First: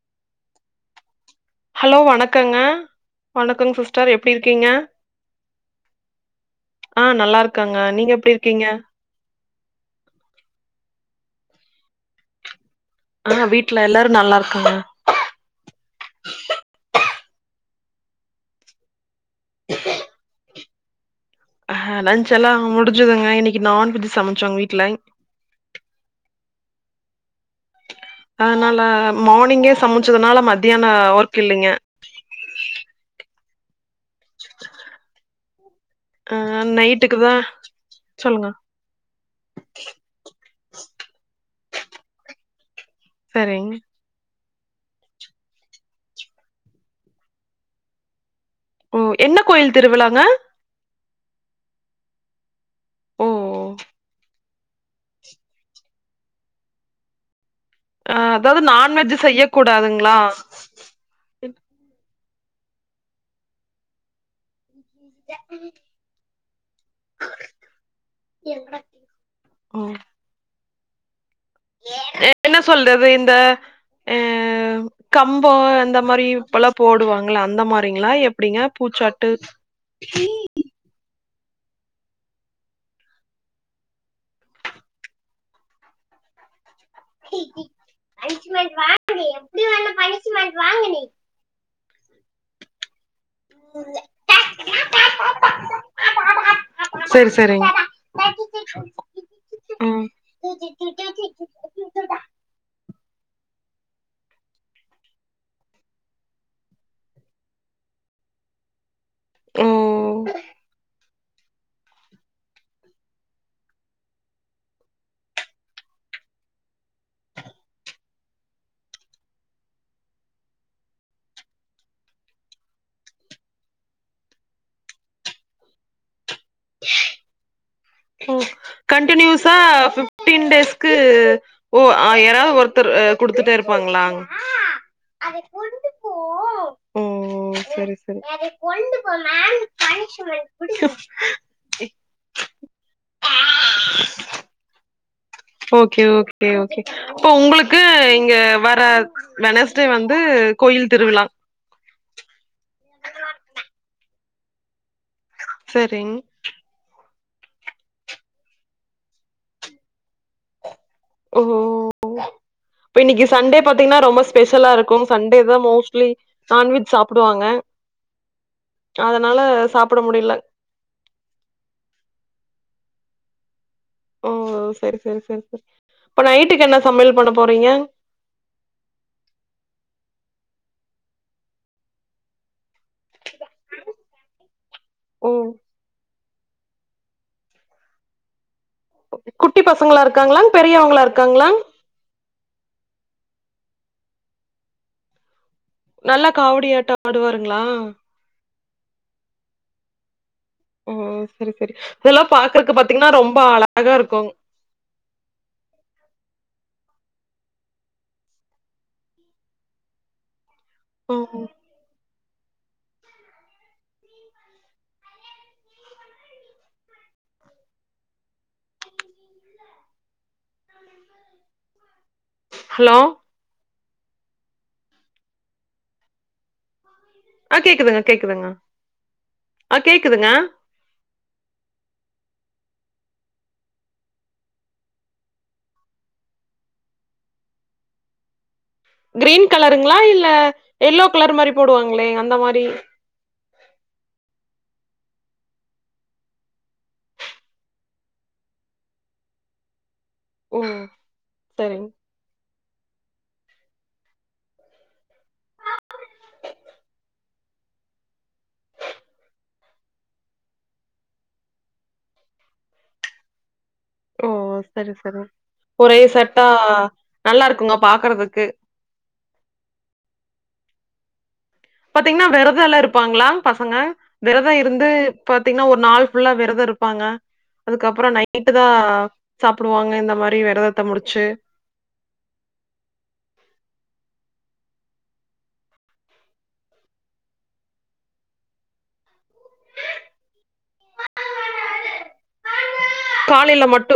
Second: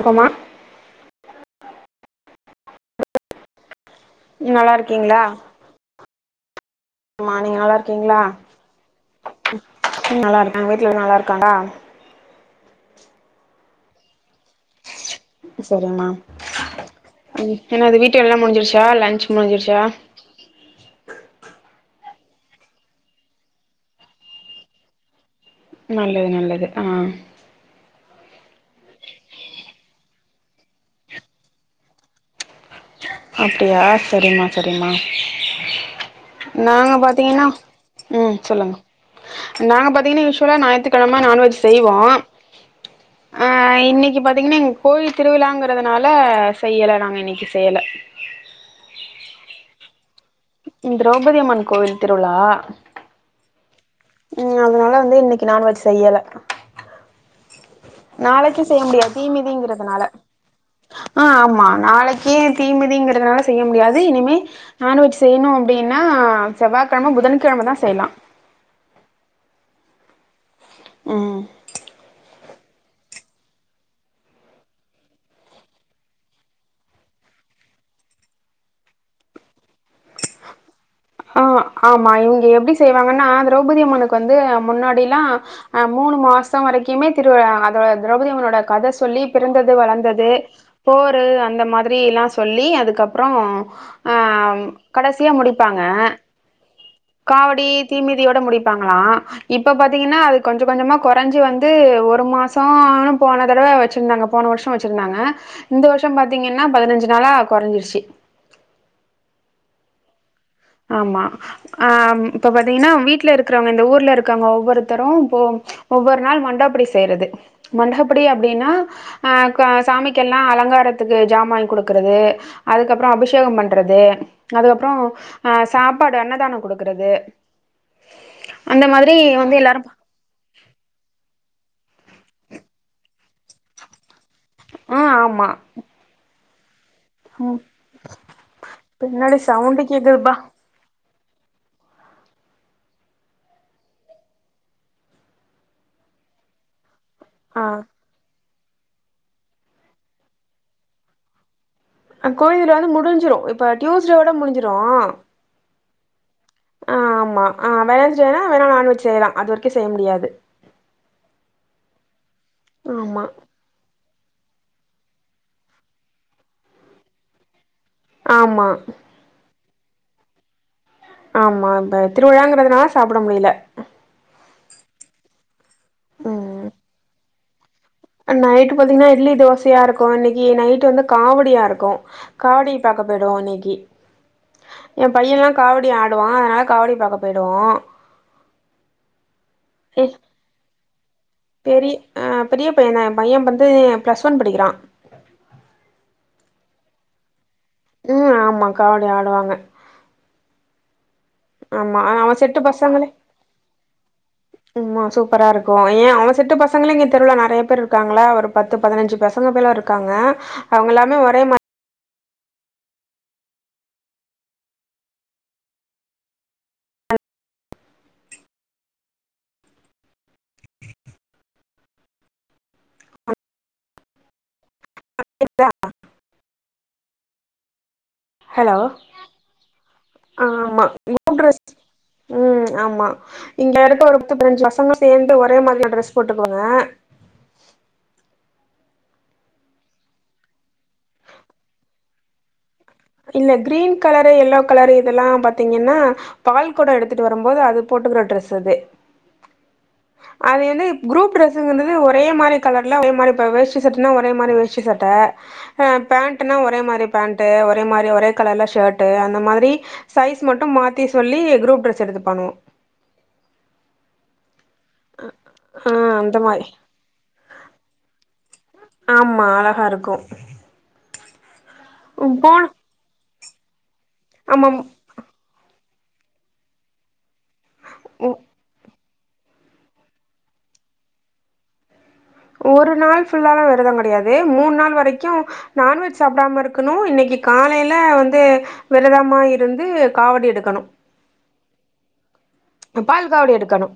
அப்பமா ஹலோ வணக்கங்க வணக்கங்க சிஸ்டர் எப்டி இருக்கீங்க நல்லா இருக்கீங்களா ஆ, நல்லா இருக்காங்க நீங்க எப்டி இருக்கீங்க? ம், நல்லா இருக்க வீட்லலா நல்லா இருக்காங்ளா? ஆ, வீட்ல எல்லாரு நல்லா இருக்காங்க சரிம்மா, ம் என்னது வீட்டு வேலல்லா முடிஞ்சிருச்சா? லன்ச் முடிஞ்சிருச்சா? ஆ, லன்ச் எல்லா முடிஞ்சதுங்க இன்னைக்கி நான்வெஜ் சமச்சோ எங்க வீட்ல நல்லது நல்லது ஆ அதனால மார்னிங்கே சமைச்சதுனால மதியான ஒர்க் இல்லைங்க அப்டியா சரிம்மா, சரிம்மா ஆ நாங்க நைட்டுக்கு தா பாத்தீங்கன்னா, ம், சொல்லுங்க நாங்க பாத்தீங்ன்னா யுஷ்வலா ஞாயித்துகெழம நான்வெஜ் செய்வோ ஆ, சரிங். இன்னைக்கு பாத்தீங்கனா கோயில் திருவிழாங்கறதுனால செய்யல நாங்க இன்னைக்கி செய்யல ஓ, என்ன கோயில் திருவிழாங்க? திரௌபதியம்மன் கோவில் திருவிழா ஓ ம், அதனால வந்து இன்னைக்கு நான்வெஜ் செய்யல ஆ அதாவது நாளைக்கு செய்ய முடியாது நான்வெஜ் செய்யக் தீமிதிங்கறதுனால கூடாதுங்களா? ஆ, ஆமா நாளைக்கு தீமிதிங்கறதுனால செய்ய முடியாது இனிமே நான்வெஜ் செய்யணு அப்படின்னா செவ்வாகெழம, புதன்கெழமதா செய்யலா எப் ம் என்ன சொல்றது இந்த, அ, கம்போ அந்த மாரி இப்பெல்லா போடுவாங்கள அந்த மாரிங்கலா எப்டிங்க பூச்சாட்டு இ ஆ, ஆமா இங்க எப்டி செய்வாங்கன்னா திரௌபதியம்மனுக்கு வந்து முன்னாடில்லா ஆ மூணு மாச சம் வரைக்குமே திருவிழா அதோ திரௌபதி அம்மனோட கத சொல்லி பிறந்தது வளந்தது போரு அந்த மாதிரில்லா சொல்லி அதுக்கப்பறோ ஆ, கடசியா முடிப்பாங்க சரி காவடி சரிங்க தீமிதியோட முடிப்பாங்களா இப்ப ம் பாத்தீங்கனா அது கொஞ்சோ கொஞ்சமா கொறஞ்சி வந்து ஒரு மாசம்னு போன தடவை வச்சிருந்தாங்க போன வருஷோ வச்சிருந்தாங்க இந்த வருஷ பாத்தீங்கன்னா பதினஞ்சு நாளா கொறைஞ்சிருச்சு ஓ ஆமா ஆ இப்ப பாத்தீங்கன்னா வீட்ல இருக்றவங்க இந்த ஊர்ல இருக்காங்க ஒவ்வொருத்தரு இப்போ ஒவ்வொருத்தரும் இப்போ ஒவ்வொரு நாள் மண்டகப்படி செய்யறது மண்டகப்படி அப்டின்னா அ க சாமிக்குல்லா அலங்காரத்துக்கு ஜாமா வாங்கி குடுக்குறது அதுக்கப்றோ அபிஷேகோ பண்றது அதுக்கப்றோ ஆ சாப்பாடு அன்னதான குடுக்குறது ம் கண்டினியூஸா எல்லாரு ஃப் ட்டின் டேஸ்க்கு ஓ யாராவது ஒருத்தர் குடுத்துட்டே இருப்பாங்ளா ஆ ஆமா ஓ, ஓ செரி செரி பின்னாடி சவுண்டு கேக்குதுப்பா ஆஹ் ஓகே ஓகே ஓகே அப்ப ஆ உங்களுக்கு இங்க வர வெனஸ்டே வந்து கோயில் திருவிழா அ கோயில் வந்து முடிஞ்சிடு இப்போ டியூஸ்டே ஓட முடிஞ்சிடு செரிங் ஆ ஆமா ஆ வெனெஸ்டேனா வேனா நான்வெஜ் செய்யலா அது வரைக்கு செய்ய முடியாது ஓ இப்ப ஆமா இன்னைக்கு சண்டே பாத்தீங்னா ரொம்ப ஸ்பெஷலா இருக்கு சண்டே தா மோஸ்ட்லி நான்வெஜ் சாப்டுவாங்க ஆமா அதனால சாப்ட முடியல ஆமா இப்ப திருவிழாங்கிறதுனால சாப்ட முடியல ஓ செரி செரி செரி செரி இப்ப நைட்டுக்கு என்ன சமையல் பண்ண போறீங்க அ நைட் பாத்தீங்கனா இட்லி தோசையா இருக்கு இன்னைக்கு நைட் வந்து காவடியா இருக்கு காவடி பாக்க போய்டுவோ இன்னைக்கு எ ஓ பையலா காவடி ஆடுவா அதனால காவடி பாக்க போயிடுவோ குட்டி பசங்களா ஏ இருக்காங்ளா பெரியவங்களா இருக்காங்ளா பெரிய அ பெரிய பையந்தா எ பைய வந்து பிளஸ் ஒன் படிக்கிறா நல்லா காவடி ஆட்ட ஆடுவாருங்ளா ம் ஆமா காவடி ஆடுவாங்க ஓ செரி செரி ஆமா இதெல்லா அவ செட்டு பாக்குறக்கு பாத்தீங்கனா ரொம்ப அழகா இருக்கு உமா சூப்பரா இருக்கு ஏ அவ செட்டு பசங்களே இங்க தெருல நெறையா பேரு இருக்காங்கள ஒரு பத்து பதினஞ்சு பசங்க மேல இருக்காங்க அவ்ங்கெல்லாமே ஒரே ம் மா ஹலோ ஆ கேக்குதா ஆ கேக்குதுங்க கேக்குதுங்க ஹலோ ஆ கேக்குதுங்க [inaudible] ம் ஆமா இங்க இருக்க ஒரு பத்து பதினஞ்சு பசங்க சேந்து ஒரே மாதிரியான ட்ரெஸ் போட்டுப்போங்க க்ரீன் கலருங்ளா இல்ல எல்லோ கலர் மாரி போடுவாங்ளே அந்த மாரி இல்ல க்ரீன் கலரு எல்லோ கலரு இதெல்லா பாத்தீங்கனா பால் கொட எடுத்துட்டு வரும்போது அது போட்டுக்கிற ட்ரெஸ் அது ஓ அது வந்து குரூப் சரிங் டிரெஸ்ன்ட்றது ஒரு ஒரே மாரி கலர்ல ஒர மாரி இப்ப வேஷ்டி சட்டனா ஒரே மாரி வேஷ்டி சட்ட ஆ பேண்ட்டுனா ஒரே மாரி பேண்ட்டு ஒர் ஒரே மாரி ஒரே கலர்ல ஷேர்ட்டு அந்த மாதிரி சைஸ் மட்டு மாத்தி சொல்லி குரூப் ட்ரெஸ் எடுத்துப்பானுங்க ஓ செரி செரிங்க ஒரே ஆ அந்த செட்டா மாரி நல்லா இருக்குங்க பாக்குறதுக்கு ஆமா அழகா இருக்கு பாத்தீங்னா ம் போன வெரதலா இருப்பாங்ளா பசங்க வெரத ஆமா இருந்து பாத்தீங்னா ஒரு நாள் ஃபுல்லா வெரத இருப்பாங்க அதுக்கப்ற ம் நைட்டு தா சாப்டுவாங்க இந்த மாரி வெரதத்த முடிச்சு ஒரு நாள் ஃபுல்லாலா வெரதங் கெடையாது மூண் நாள் வரைக்கு நான்வெஜ் சாப்டாம இருக்கணு இன்னைக்கு காலைல வந்து விரதமா இருந்து காவடி எடுக்கணு இந்த பால் காவடி காலையில எடுக்கணு மட்டு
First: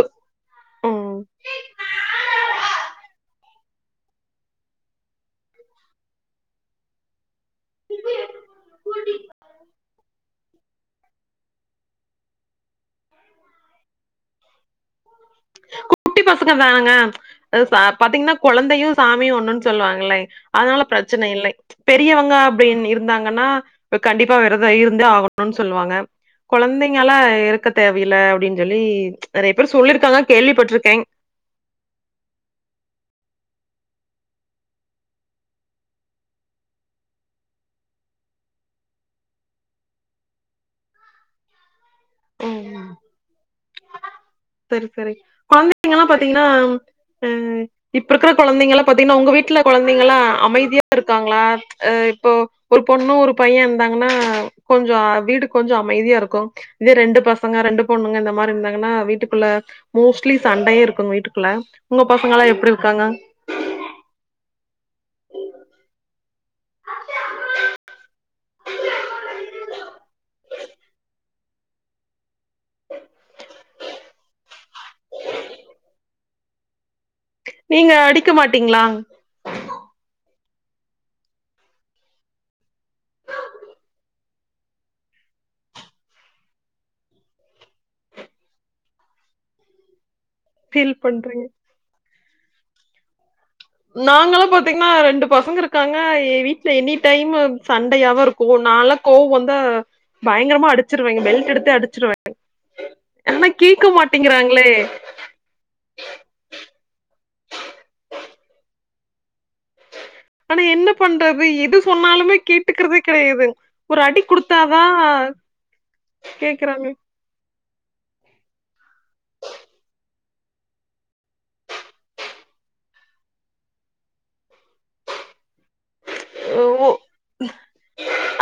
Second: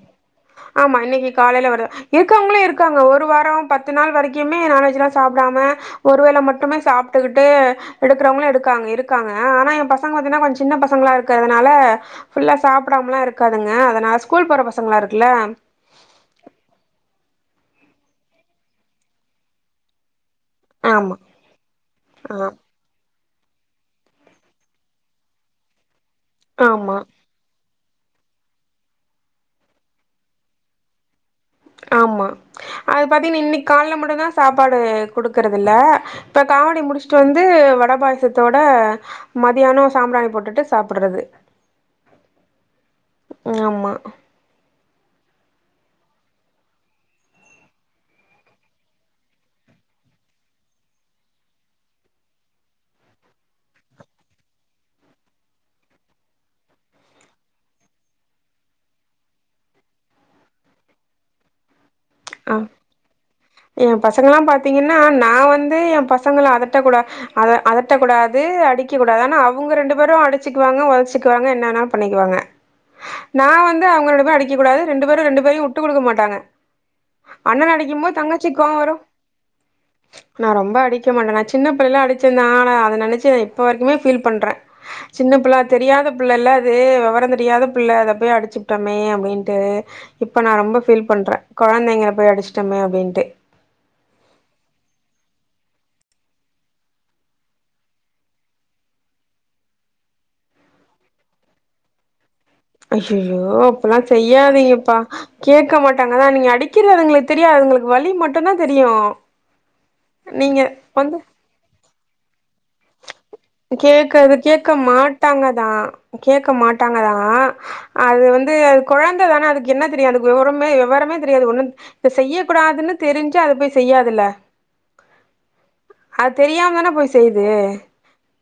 ஆமா ம் இன்னைக்கு காலைல வர இருக்கவ்ங்களு இருக்காங்க ஒரு வார பத்து நாள் வரைக்குமே நான்வெஜ் எல்லா சாப்டாம ஒரு வேள மட்டுமே சாப்ட்டுக்கிட்டு எடுக்றவ்ங்களு எடுக்காங்க இருக்காங்க ஆனா எ பசங்க பாத்தீங்னா கொஞ்ச சின்ன பசங்கள இருக்கறதனால ஃபுல்லா சாப்டாமலா இருக் காதுங்க அதனால ஸ்கூல் போற பசங்களா இருக்குல்ல குட்டி பசங்க தானங்க அ ச பாத்தீங்னா கொழந்தையு சாமியு ஒன்னுன் சொல்லுவாங்களே அதனால ஆமா பிரச்சனை இல்லை பெரியவங்க ஆ அப்டின் இருக் நாங்கன்னா இப்ப கண்டிப்பா வெரதோ இருந்தே ஆகணுன் சொல்லுவாங்க ஆமா கொழந்தைங்களா இரு க்க தேவயில்ல அப்டின் சொல்லி நறைய பேர் சொல்லிருக்காங்க கேள்விப்பட்ருக்கேன் ஆமா அது பாத்தீங்கன்னா இன்னைக் கால்ல மட்டுந்தா சாப்பாடு குடுக்குறதுல்ல இப்ப காவடி முடிச்சுட்டு வந்து வட பாயசத்தோட மதியானோ சாம்பிராணி போட்டுட்டு சாப்புறது ஆமா செரி செரி கொழந்தைங்கல்லா பாத்தீங்கன்னா ஆ இப்ப இருக்ற கொழந்தைங்களா பாத்தீங்கன்னா உங்க வீட்ல கொழந்தைங்களா அமைதியா இருக்காங்ளா ஆ இப்போ ஒரு பொண்ணு ஒரு பையே இருந்தாங்கன்னா கொஞ்சோ வீடு கொஞ்சோ அமைதியா இருக்கு இதே ரெண்டு பசங்க ரெண்டு பொண்ணுங்க இந்த மார் இருந்தாங்கன்னா வீட்டுக்குள்ள மோஸ்ட்லி சண்டயே இருக்கு வீட்டுக்குள்ள உங்க பசங்களா எப்டி இருக்காங்க எ பசங்கள்லா பாத்தீங்கன்னா நா வந்து எ பசங்கள அதட்ட கூடா அத அதட்டக்கூடாது அடிக்க கூடாது ஆனா அவுங்க ரெண்டு பேரு அடிச்சுக்குவாங்க ஒதச்சுக்குவாங்க என்னா வேணா பண்ணிக்குவாங்க நா வந்து அவுங்க ரெண்டு பேரயு அடிக்க கூடாது ரெண்டு பேரு ரெண்டு பேரையு வுட்டு குடுக்க மாட்டாங்க அண்ணன்ன நீங்க அடிக்கும்போது அடிக்க தங்கச்சிக் கோவோ மாட்டீங்களா வரு நா ரொம்ப அடிக்க மாட்டே நா சின்ன பிள்ளைல்ல அடிச்சே தா ஆனா அத நெனச்சு நா இப்ப வரைக்குமே ஃபீல் பண்றே சின்ன பிள்ள அது தெரியாத பிள்ளல்ல அது வெவரோ தெரியாத பிள்ள அத போய் அடிச்சுப்ட்டோமே அப்டின்ட்டு இப்ப நா ரொம்ப ஃபீல் பண்றே கொழந்தைங்கள போய் அடிச்ட்டோமே அப்டின்ட்டு நாங்களு பாத்தீங்கன்னா ரெண்டு பசங்க இருக்காங்க எ வீட்ல எனி டைம்மு சண்டயாதரு க்கு நாலா கோவ் வந்தா பயங்கரமா அடிச்சிருவேங்க பெல்ட் எடுத்தே அடிச்சிருவே ஆனா அய்யயோ கேக்க அப்பில்லா மாட்டேங்கிறாங்களே செய்யாதீங்கப்பா கேக்க மாட்டாங்கதா நீங்க அடிக்கிறது அதுங்களுக்கு தெரியாது அதுங்களுக்கு வலி மட்டுந்தா தெரியு நீங்க ஆனா என்ன வந்து பண்றது எது சொன்னாலுமே கேட்டுக்றதே கெடயாதுங் கேக்காது கேக்க மாட்டாங்கதா கேக்க கேக்குறாங்க மாட்டாங்கதா ஆ அது வந்து அது கொழந்த தான அதுக்கு என்ன தெரியு அதுக்கு வெவரமே வெவரமே தெரியாது ஒண்ணு இத செய்ய கூடாதுன் தெரிஞ்சா அது போய் செய்யாதுல அது தெரியாம தான போய் செய்து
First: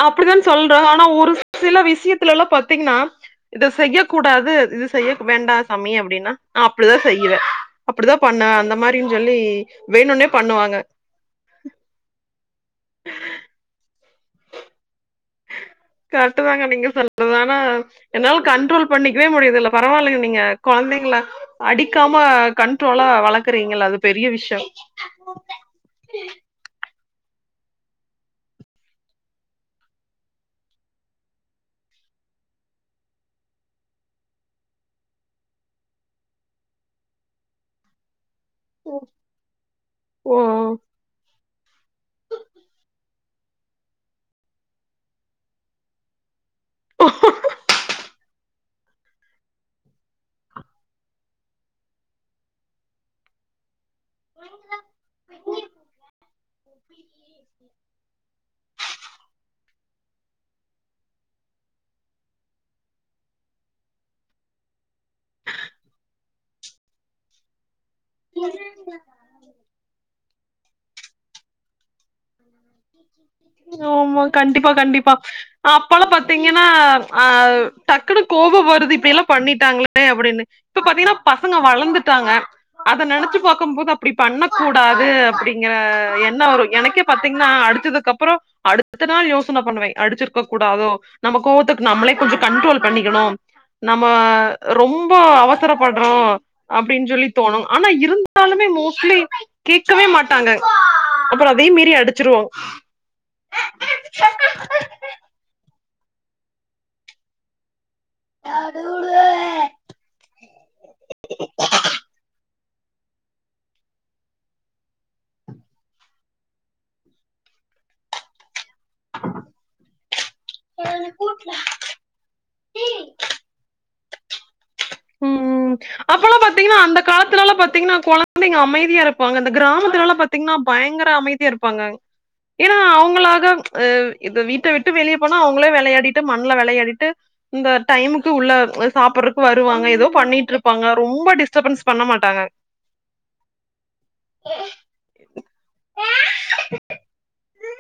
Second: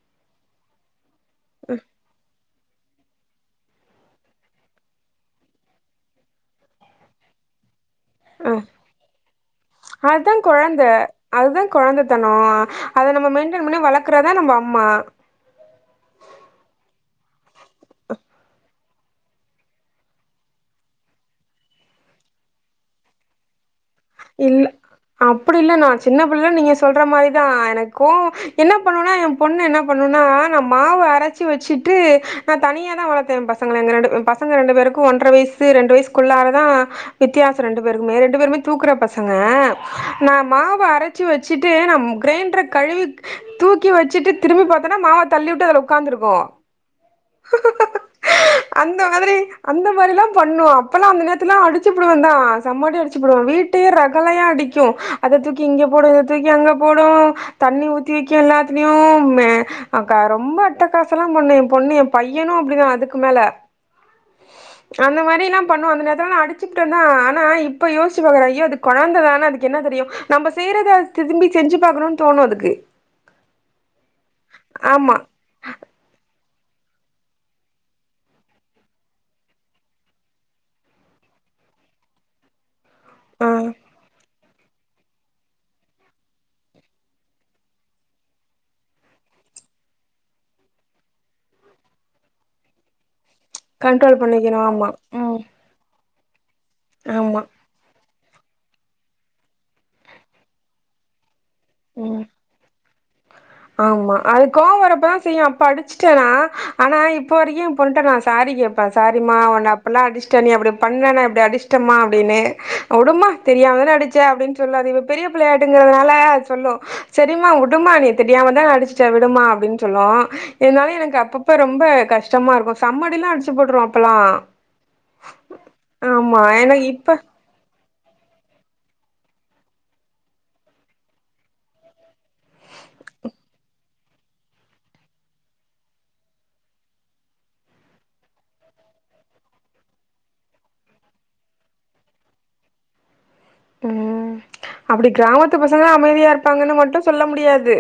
அப்டித்தான் சொல்றோ ஆனா ஒரு சில விஷ்யத்துலலா பாத்தீங்கன்னா இத செய்ய கூடாது இது செய்ய வேண்டா சாமி அப்டின்னா நா அப்டிதா செய்வே அப்டிதா அ பண்ணுவே அந்த மாரின் சொல்லி வேணுனே அதுதா பண்ணுவாங்க கொழந்த அதுதா கொழந்தத்தனோ அத நம்ம மெயின்டெய்ன் பண்ணி வளக்றதா நம்ப அம்மா கர்ட்டு தாங்க நீங்க சொல்றது ஆனா என்னால கன்ட்ரோல் பண்ணிக்கவே முடியறதில்ல பரவால்ல நீங்க கொழந்தைங்கள அடிக்காம கன்ட்ரோலா வளக்குறீங்கள அது பெரிய இல்ல விஷயம் அப்டியில்ல நா சின்ன பிள்ளைல நீங்க சொல்ற மாரிதா எனக்கு கோவோ என்ன பண்ணுனா எ பொண்ணு என்ன பண்ணுனா நா மாவு அரச்சி வச்சுட்டு நா தனியா தா வளத்தே எ பசங்கள எங்க ரெண்டு பசங்க ரெண்டு பேருக்கு ஒன்ர வய்சு ரெண்டு வய்சுக்குள்ளாரதா வித்தியாசோ ரெண்டு பேருக்குமே ரெண்டு பேருமே தூக்குற பசங்க நா மாவு ஓ அர ச்சு வச்சுட்டு நம் க்ரைண்ட்ற கழுவி தூக்கி வச்சிட்டு திரும்பி பாத்தேன்னா மாவ தள்ளி வுட்டு அதுல ஒக்காந்துருக்கு [unintelligible] அந்த மாதிரி அந்த மாரிலா பண்ணு அப்பெல்லா அந்த நேரத்துலா அடிச்சுபுடுவேதா செம்மடி அடிச்சு அப்றோ வீட்டே ரகளையா அடிக்கு அத தூக்கி இங்க போடு இத தூக்கி அங்க போடு தண்ணி ஊத்தி வெக்கு எல்லாத்லியு மே ஆ கா ரொம்ப அட்டக்காசோலா பண்ணு எ பொண்ணு எ பையனு அப்டிதா அதுக்கு மேல அந்த மாரிலா பண்ண உடனேதா அடிச்சுப்புட்டதா ஆனா இப் இப்போ யோசிச்சு பாக்குற ஐய அது குழந்த தான அதுக்கு என்ன தெரியு நம்ம செய்யறத அத திதும்பி செஞ்சு பாக்கணும்னு தோனு அதுக்கு ஆமா கண்டிப்பா கண்டிப்பா ஆமா அப்பல்லா பாத்தீங்கன்னா ஆ டக்குன்னு கோவோ வருது இப்டிலா பண்ணிட்டாங்களே அப்டின்னு இப்ப பாத்தீங்கன்னா பசங்க வளந்துட்டாங்க அத நெனச்சு ஆ பாக்கும் போது அப்படி பண்ணக் கூடாது அப்டிங்கற என்னோ வரு எனக்கே பாத்தீங்கன்னா அடிச்சதுக்கு அப்பரோ அடுத்த நாள் யோசன பண்ணுவே அடிச்சிருக்க கூடாதோ நம்ம கோவத்துக்கு நம்மளே கொஞ்சோ கண்ட்ரோல் பண்ணிக்கணு நம்ம கண்ட்ரோல் பண்ணிக்கணு ஆமா ரொம்ப அவ சரப்பட்றோ அப்டின்னு சொல்லி ஆமா தோணு ஆனா இருந்தாலுமே மோஸ்ட்லி கேட்கவே மாட்டாங்க அப்ரோ அதையு மீறி ம் அடிச்சுருவோ [inaudible] ஆமா அது கோவம்வரப்பதா செய்யு அப்ப அடிச்சுட்டனா ஆனா இப்ப வரைக்கு பொண்ணுட்டே நா சாரி கேப்பா சாரி மா உன்ன அப்பல்லா அடிஸ்ட நீ அப்படி பண்னா நா அப்டி அடிஷ்டமா அப்டின்னு உடுமா தெரியாமதான அடிச்ச அப்டின் சொல்லு அது இப்ப பெரிய பிள்ளையாய்ட்டுங்கறனால சொல்லு சரிம்மா உடுமா தெரியாமதான அடிச்சுட்ட விடுமா அப்டின் சொல்லு இருந்தாலு எனக்கு அப்பப்ப ரொம்ப கஷ் கஷ்டமா இருக்கு சம்ம அடில்லா அடிச்சு போட்ருவ அப்பல்லா ம் ம் அப்பல்லா பாத்தீங்கன்னா எனக்கு அந்த இப்ப காலத்துலலா பாத்தீங்கன்னா கொழ குழந்தைங்க அமைதியா இருப்பாங்க இந்த கிராமத்துல எல்லா பாத்தீங்கன்னா பயங்கர அமைதியா இருப்பாங்க ஏன்னா அவங்களாக அ இத வீட்ட விட்டு வெளிய போனா அவங்களே வெளையாடிட்டு மண்ல வெளையாடிட்டு இந்த டைமுக்கு உள்ள சாப்பட்றக்கு வர் வருவாங்க ஏதோ பண்ணிட்ருப்பாங்க ரொம்ப டிஸ்டர்பன்ஸ் பண்ண மாட்டாங்க ம் அப்டி கிராமத்து பசங்காதா அமைதியா இரு ப்பாங்கனு மட்டு சொல்ல முடியாது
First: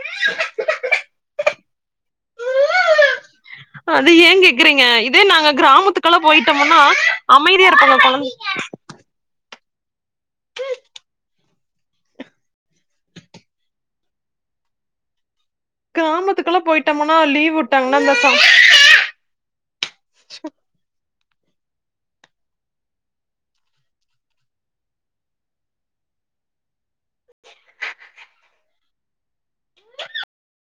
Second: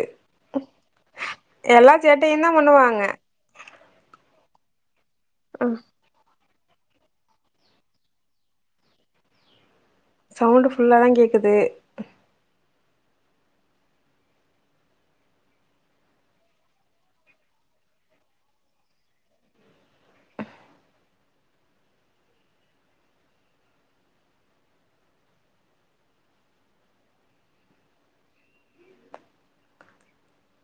எல்லா சேட்டையுதா பண்ணுவாங்க அது ஏ கேக்குறீங்க இதே நாங்க கிராமத்துக்கெல்லா போயிட்டமுனா அமைதியா இருப்பாங்க கொழந் சவுண்டு ஃபுல்லாதா கேக்குது கிராமத்துக்கெல்லா போயிட்டோம்னா லீவ் விட்டாங்கன்னா இந்த [inaudible] [inaudible]